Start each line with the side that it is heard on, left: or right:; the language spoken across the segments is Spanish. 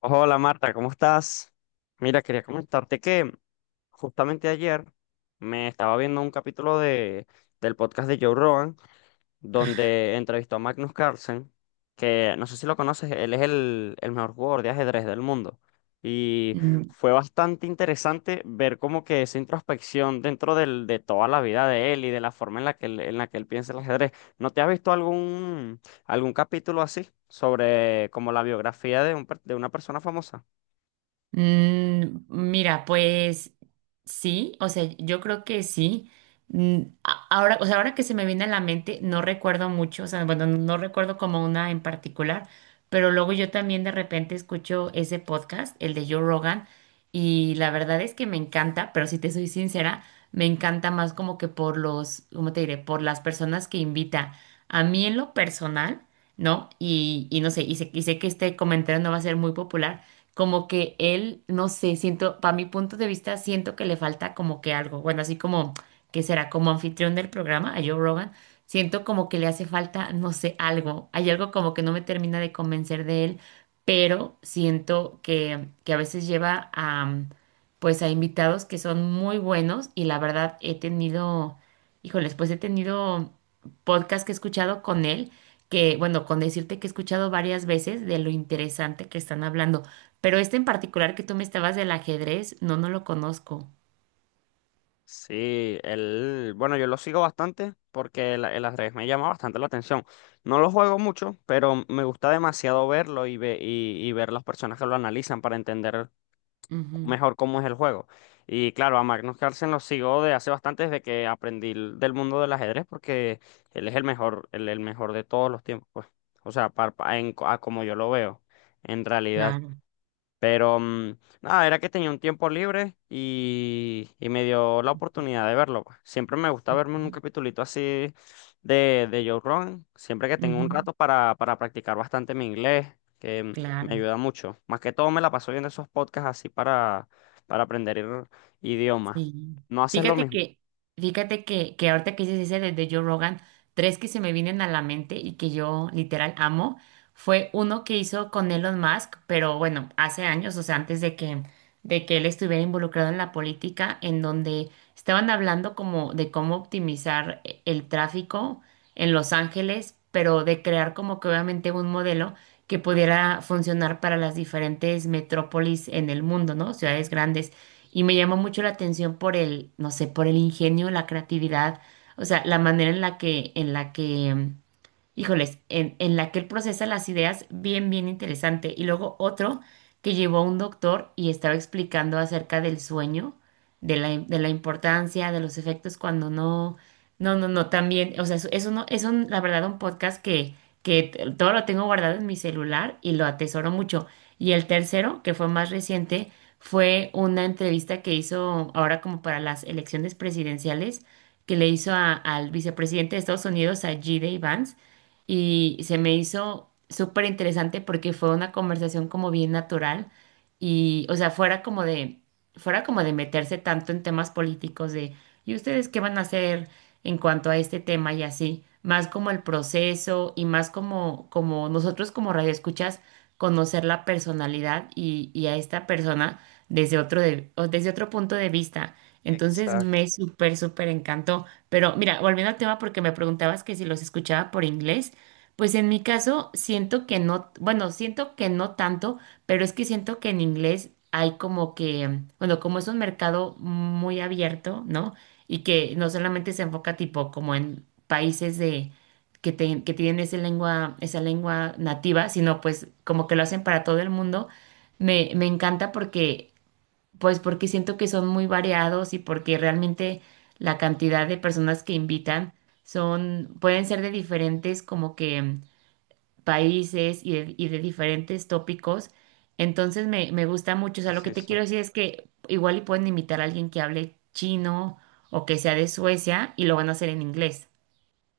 left: Hola Marta, ¿cómo estás? Mira, quería comentarte que justamente ayer me estaba viendo un capítulo del podcast de Joe Rogan, donde entrevistó a Magnus Carlsen, que no sé si lo conoces, él es el mejor jugador de ajedrez del mundo. Y
right: Mm,
left: fue bastante interesante ver como que esa introspección de toda la vida de él y de la forma en la que él piensa el ajedrez. ¿No te has visto algún capítulo así sobre como la biografía de de una persona famosa?
right: mira, pues sí, o sea, yo creo que sí. Ahora, o sea, ahora que se me viene a la mente, no recuerdo mucho, o sea, bueno, no recuerdo como una en particular, pero luego yo también de repente escucho ese podcast, el de Joe Rogan, y la verdad es que me encanta, pero si te soy sincera, me encanta más como que por los, ¿cómo te diré? Por las personas que invita. A mí en lo personal, ¿no? Y no sé, y sé que este comentario no va a ser muy popular. Como que él, no sé, siento, para mi punto de vista, siento que le falta como que algo, bueno, así como que será como anfitrión del programa, a Joe Rogan, siento como que le hace falta, no sé, algo, hay algo como que no me termina de convencer de él, pero siento que a veces lleva a, pues a invitados que son muy buenos y la verdad he tenido, híjoles, pues he tenido podcast que he escuchado con él. Que, bueno, con decirte que he escuchado varias veces de lo interesante que están hablando. Pero este en particular que tú me estabas del ajedrez, no, no lo conozco.
left: Sí, él, bueno, yo lo sigo bastante porque el ajedrez me llama bastante la atención. No lo juego mucho, pero me gusta demasiado verlo y ver las personas que lo analizan para entender
right: Ujú,
left: mejor cómo es el juego. Y claro, a Magnus Carlsen lo sigo de hace bastante desde que del mundo del ajedrez porque él es el mejor de todos los tiempos, pues. O sea, a como yo lo veo, en realidad.
right: claro.
left: Pero nada, era que tenía un tiempo libre y me dio la oportunidad de verlo, pues. Siempre me gusta verme un
right: Ok.
left: capitulito así de Joe Rogan, siempre que tengo un
right: Ujú,
left: rato para practicar bastante mi inglés, que me
right: claro.
left: ayuda mucho. Más que todo me la paso viendo esos podcasts así para aprender idiomas.
right: Sí.
left: ¿No haces lo
right: Fíjate
left: mismo?
right: que, fíjate que ahorita que dices ese de Joe Rogan, tres que se me vienen a la mente y que yo literal amo, fue uno que hizo con Elon Musk, pero bueno, hace años, o sea, de que él estuviera involucrado en la política, en donde estaban hablando como de cómo optimizar el tráfico en Los Ángeles, pero de crear como que obviamente un modelo que pudiera funcionar para las diferentes metrópolis en el mundo, ¿no? Ciudades grandes. Y me llamó mucho la atención por el, no sé, por el ingenio, la creatividad, o sea, la manera en la que híjoles, en la que él procesa las ideas, bien, bien interesante. Y luego otro que llevó a un doctor y estaba explicando acerca del sueño, de la importancia, de los efectos cuando no, también, o sea, eso no, es un, la verdad, un podcast que todo lo tengo guardado en mi celular y lo atesoro mucho. Y el tercero, que fue más reciente, fue una entrevista que hizo ahora como para las elecciones presidenciales, que le hizo al vicepresidente de Estados Unidos, a G. Vance, y se me hizo súper interesante porque fue una conversación como bien natural y, o sea, fuera como de meterse tanto en temas políticos de, ¿y ustedes qué van a hacer en cuanto a este tema y así? Más como el proceso y más como, como nosotros como radioescuchas conocer la personalidad y a esta persona desde otro, o desde otro punto de vista. Entonces
left: Exacto.
right: me súper, súper encantó. Pero mira, volviendo al tema porque me preguntabas que si los escuchaba por inglés. Pues en mi caso siento que no, bueno, siento que no tanto, pero es que siento que en inglés hay como que, bueno, como es un mercado muy abierto, ¿no? Y que no solamente se enfoca tipo como en países que tienen esa lengua nativa, sino pues como que lo hacen para todo el mundo. Me encanta porque, pues porque siento que son muy variados y porque realmente la cantidad de personas que invitan son, pueden ser de diferentes como que países y de diferentes tópicos. Entonces me gusta mucho. O sea, lo que
left: Sí,
right: te
left: sí.
right: quiero decir es que igual y pueden invitar a alguien que hable chino o que sea de Suecia y lo van a hacer en inglés.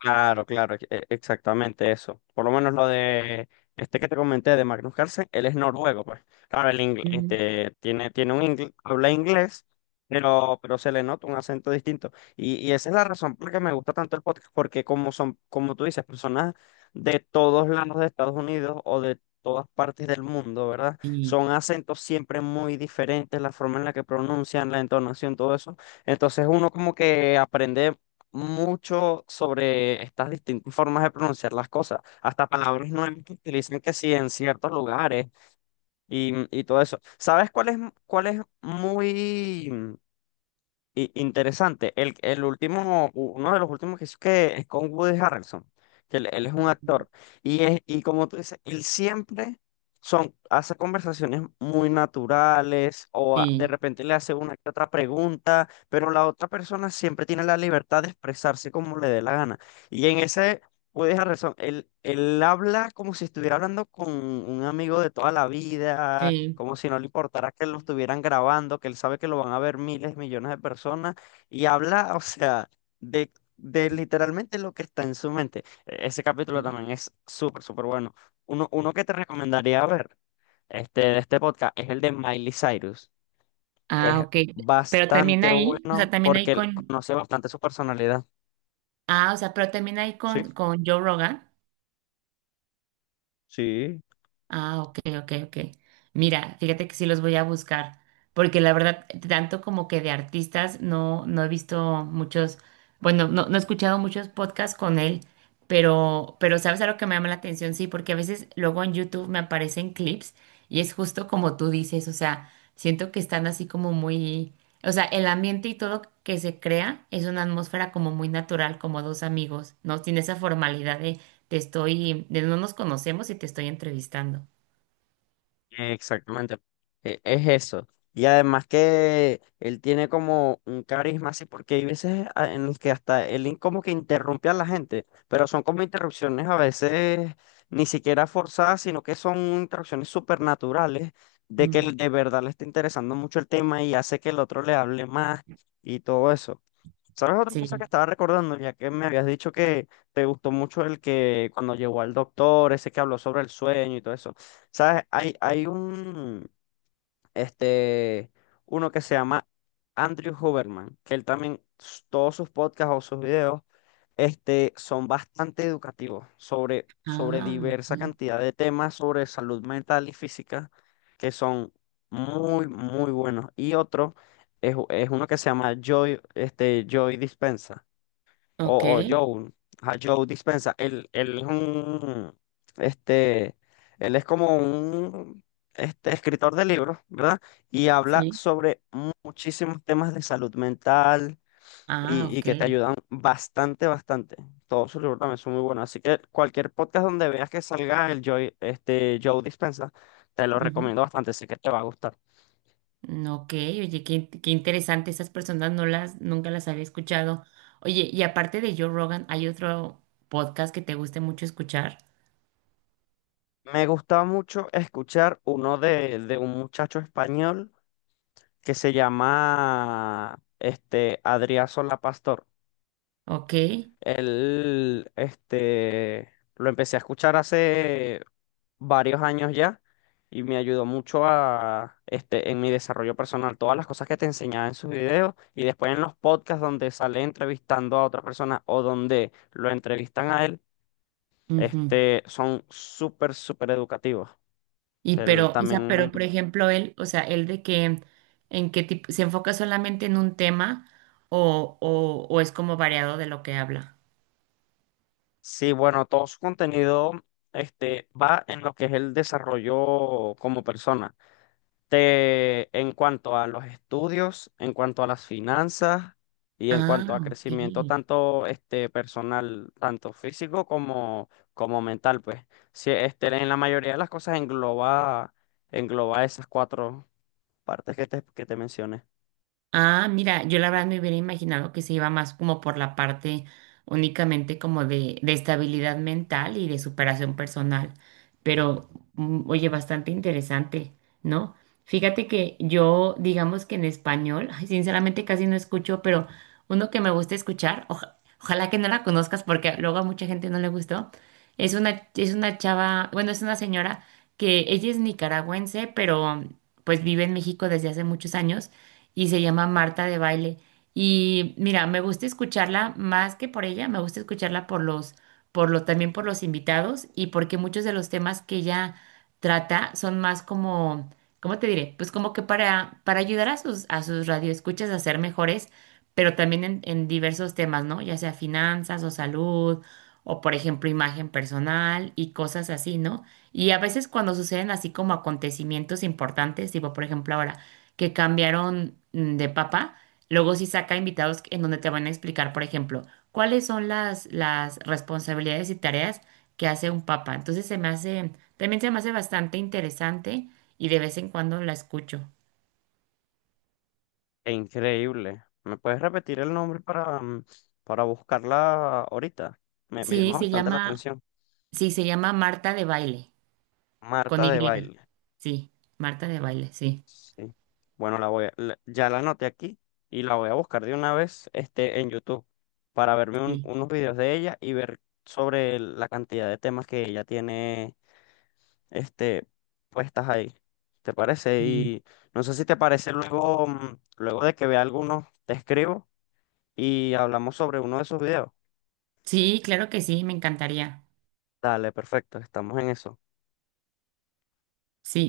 left: Claro, claro, exactamente eso. Por lo menos lo de este que te comenté de Magnus Carlsen, él es noruego, pues. Claro,
right: Mm,
left: este, tiene habla inglés, pero se le nota un acento distinto. Y esa es la razón por la que me gusta tanto el podcast, porque como son, como tú dices, personas de todos lados de Estados Unidos o de todas partes del mundo, ¿verdad?
right: Sí,
left: Son acentos siempre muy diferentes, la forma en la que pronuncian, la entonación, todo eso. Entonces uno como que aprende mucho sobre estas distintas formas de pronunciar las cosas, hasta palabras nuevas que utilizan que sí en ciertos lugares y todo eso. ¿Cuál es muy... interesante? El último, uno de los últimos que hizo que es con Woody Harrelson, que él es
right: ¿no?
left: un
right: Ujú.
left: actor. Y es, y como tú dices, él siempre hace conversaciones muy naturales, o de
right: Sí,
left: repente le hace una que otra pregunta, pero la otra persona siempre tiene la libertad de expresarse como le dé la gana. Y en ese, puedes dejar razón. Él habla como si estuviera hablando con un amigo de toda la vida,
right: sí.
left: como si no le importara que lo estuvieran grabando, que él sabe que lo van a ver miles, millones de personas, y habla, o sea, de, de literalmente lo que está en su mente. Ese capítulo también es súper, súper bueno. Uno que te recomendaría ver este, de este podcast es el de Miley Cyrus. Es
right: Ah, ok. Pero también
left: bastante
right: ahí, o sea,
left: bueno
right: también ahí
left: porque él
right: con,
left: conoce bastante su personalidad.
right: ah, o sea, pero también ahí con Joe Rogan. Ah, ok, ok, ok. Mira, fíjate que sí los voy a buscar, porque la verdad, tanto como que de artistas, no, no he visto muchos, bueno, no, no he escuchado muchos podcasts con él, pero ¿sabes algo que me llama la atención? Sí, porque a veces luego en YouTube me aparecen clips y es justo como tú dices, o sea, siento que están así como muy, o sea, el ambiente y todo que se crea es una atmósfera como muy natural, como dos amigos, ¿no? Tiene esa formalidad de no nos conocemos y te estoy entrevistando.
left: Exactamente, es eso. Y además que él tiene como un carisma así, porque hay veces en los que hasta como que interrumpe a la gente, pero son como interrupciones a veces ni siquiera forzadas, sino que son interrupciones supernaturales de que
right: Mm,
left: él de verdad le está interesando mucho el tema y hace que el otro le hable más y todo eso. ¿Sabes otra cosa que
right: Sí.
left: estaba recordando? Ya que me habías dicho que te gustó mucho el que cuando llegó al doctor, ese que habló sobre el sueño y todo eso. ¿Sabes? Hay un, este, uno que se llama Andrew Huberman, que él también, todos sus podcasts o sus videos, este, son bastante educativos sobre
right: Ah,
left: diversa
right: ok.
left: cantidad de temas sobre salud mental y física, que son muy, muy buenos. Y otro es uno que se llama Joy, este, Joy Dispenza
right: Ok,
left: o Joe, a Joe Dispenza, él es un, este, él es como un, este, escritor de libros, ¿verdad? Y habla
right: sí.
left: sobre muchísimos temas de salud mental
right: Ah,
left: y
right: ok.
left: que te ayudan bastante, bastante. Todos sus libros también son muy buenos. Así que cualquier podcast donde veas que salga el Joe, este, Joe Dispenza, te lo
right: Ujú.
left: recomiendo bastante, sé que te va a gustar.
right: Ok, oye, qué, qué interesante. Esas personas no las, nunca las había escuchado. Oye, y aparte de Joe Rogan, ¿hay otro podcast que te guste mucho escuchar?
left: Me gustaba mucho escuchar uno de un muchacho español que se llama este Adrià Solá Pastor.
right: Ok.
left: Él este lo empecé a escuchar hace varios años ya y me ayudó mucho a este en mi desarrollo personal, todas las cosas que te enseñaba en sus videos y después en los podcasts donde sale entrevistando a otra persona o donde lo entrevistan a él,
right: Ujú.
left: este son súper súper educativos.
right: Y
left: Él
right: pero, o sea,
left: también.
right: pero por ejemplo, él, o sea, ¿en qué tipo, se enfoca solamente en un tema o es como variado de lo que habla?
left: Sí, bueno, todo su contenido este, va en lo que es el desarrollo como persona. En cuanto a los estudios, en cuanto a las finanzas y en
right: Ah,
left: cuanto a crecimiento
right: ok.
left: tanto este, personal, tanto físico como, como mental, pues. Sí, este, en la mayoría de las cosas engloba esas cuatro partes que te mencioné.
right: Ah, mira, yo la verdad me hubiera imaginado que se iba más como por la parte únicamente como de estabilidad mental y de superación personal, pero oye, bastante interesante, ¿no? Fíjate que yo, digamos que en español, ay, sinceramente casi no escucho, pero uno que me gusta escuchar, ojalá que no la conozcas porque luego a mucha gente no le gustó, es una chava, bueno, es una señora que ella es nicaragüense, pero pues vive en México desde hace muchos años y se llama Marta de Baile. Y mira, me gusta escucharla más que por ella, me gusta escucharla por los, también por los invitados y porque muchos de los temas que ella trata son más como, ¿cómo te diré? Pues como que para ayudar a sus radioescuchas a ser mejores, pero también en diversos temas, ¿no? Ya sea finanzas o salud, o por ejemplo imagen personal y cosas así, ¿no? Y a veces cuando suceden así como acontecimientos importantes, tipo por ejemplo ahora que cambiaron de papa, luego sí saca invitados en donde te van a explicar, por ejemplo, cuáles son las responsabilidades y tareas que hace un papa. Entonces se me hace, también se me hace bastante interesante y de vez en cuando la escucho.
left: E increíble. ¿Me puedes repetir el nombre para, para buscarla ahorita? Me
right: Sí,
left: llamó
right: se
left: bastante la
right: llama,
left: atención.
right: sí, se llama Marta de Baile, con
left: Marta de
right: Y.
left: Baile.
right: Sí, Marta de Baile, sí,
left: Sí. Bueno, la voy a- la- ya la anoté aquí y la voy a buscar de una vez este, en YouTube para verme
right: sí,
left: unos videos de ella y ver sobre la cantidad de temas que ella tiene este, puestas ahí. ¿Te parece?
right: sí.
left: Y no sé si te parece luego, luego de que vea algunos, te escribo y hablamos sobre uno de esos videos.
right: Sí, claro que sí, me encantaría.
left: Dale, perfecto, estamos en eso.
right: Sí.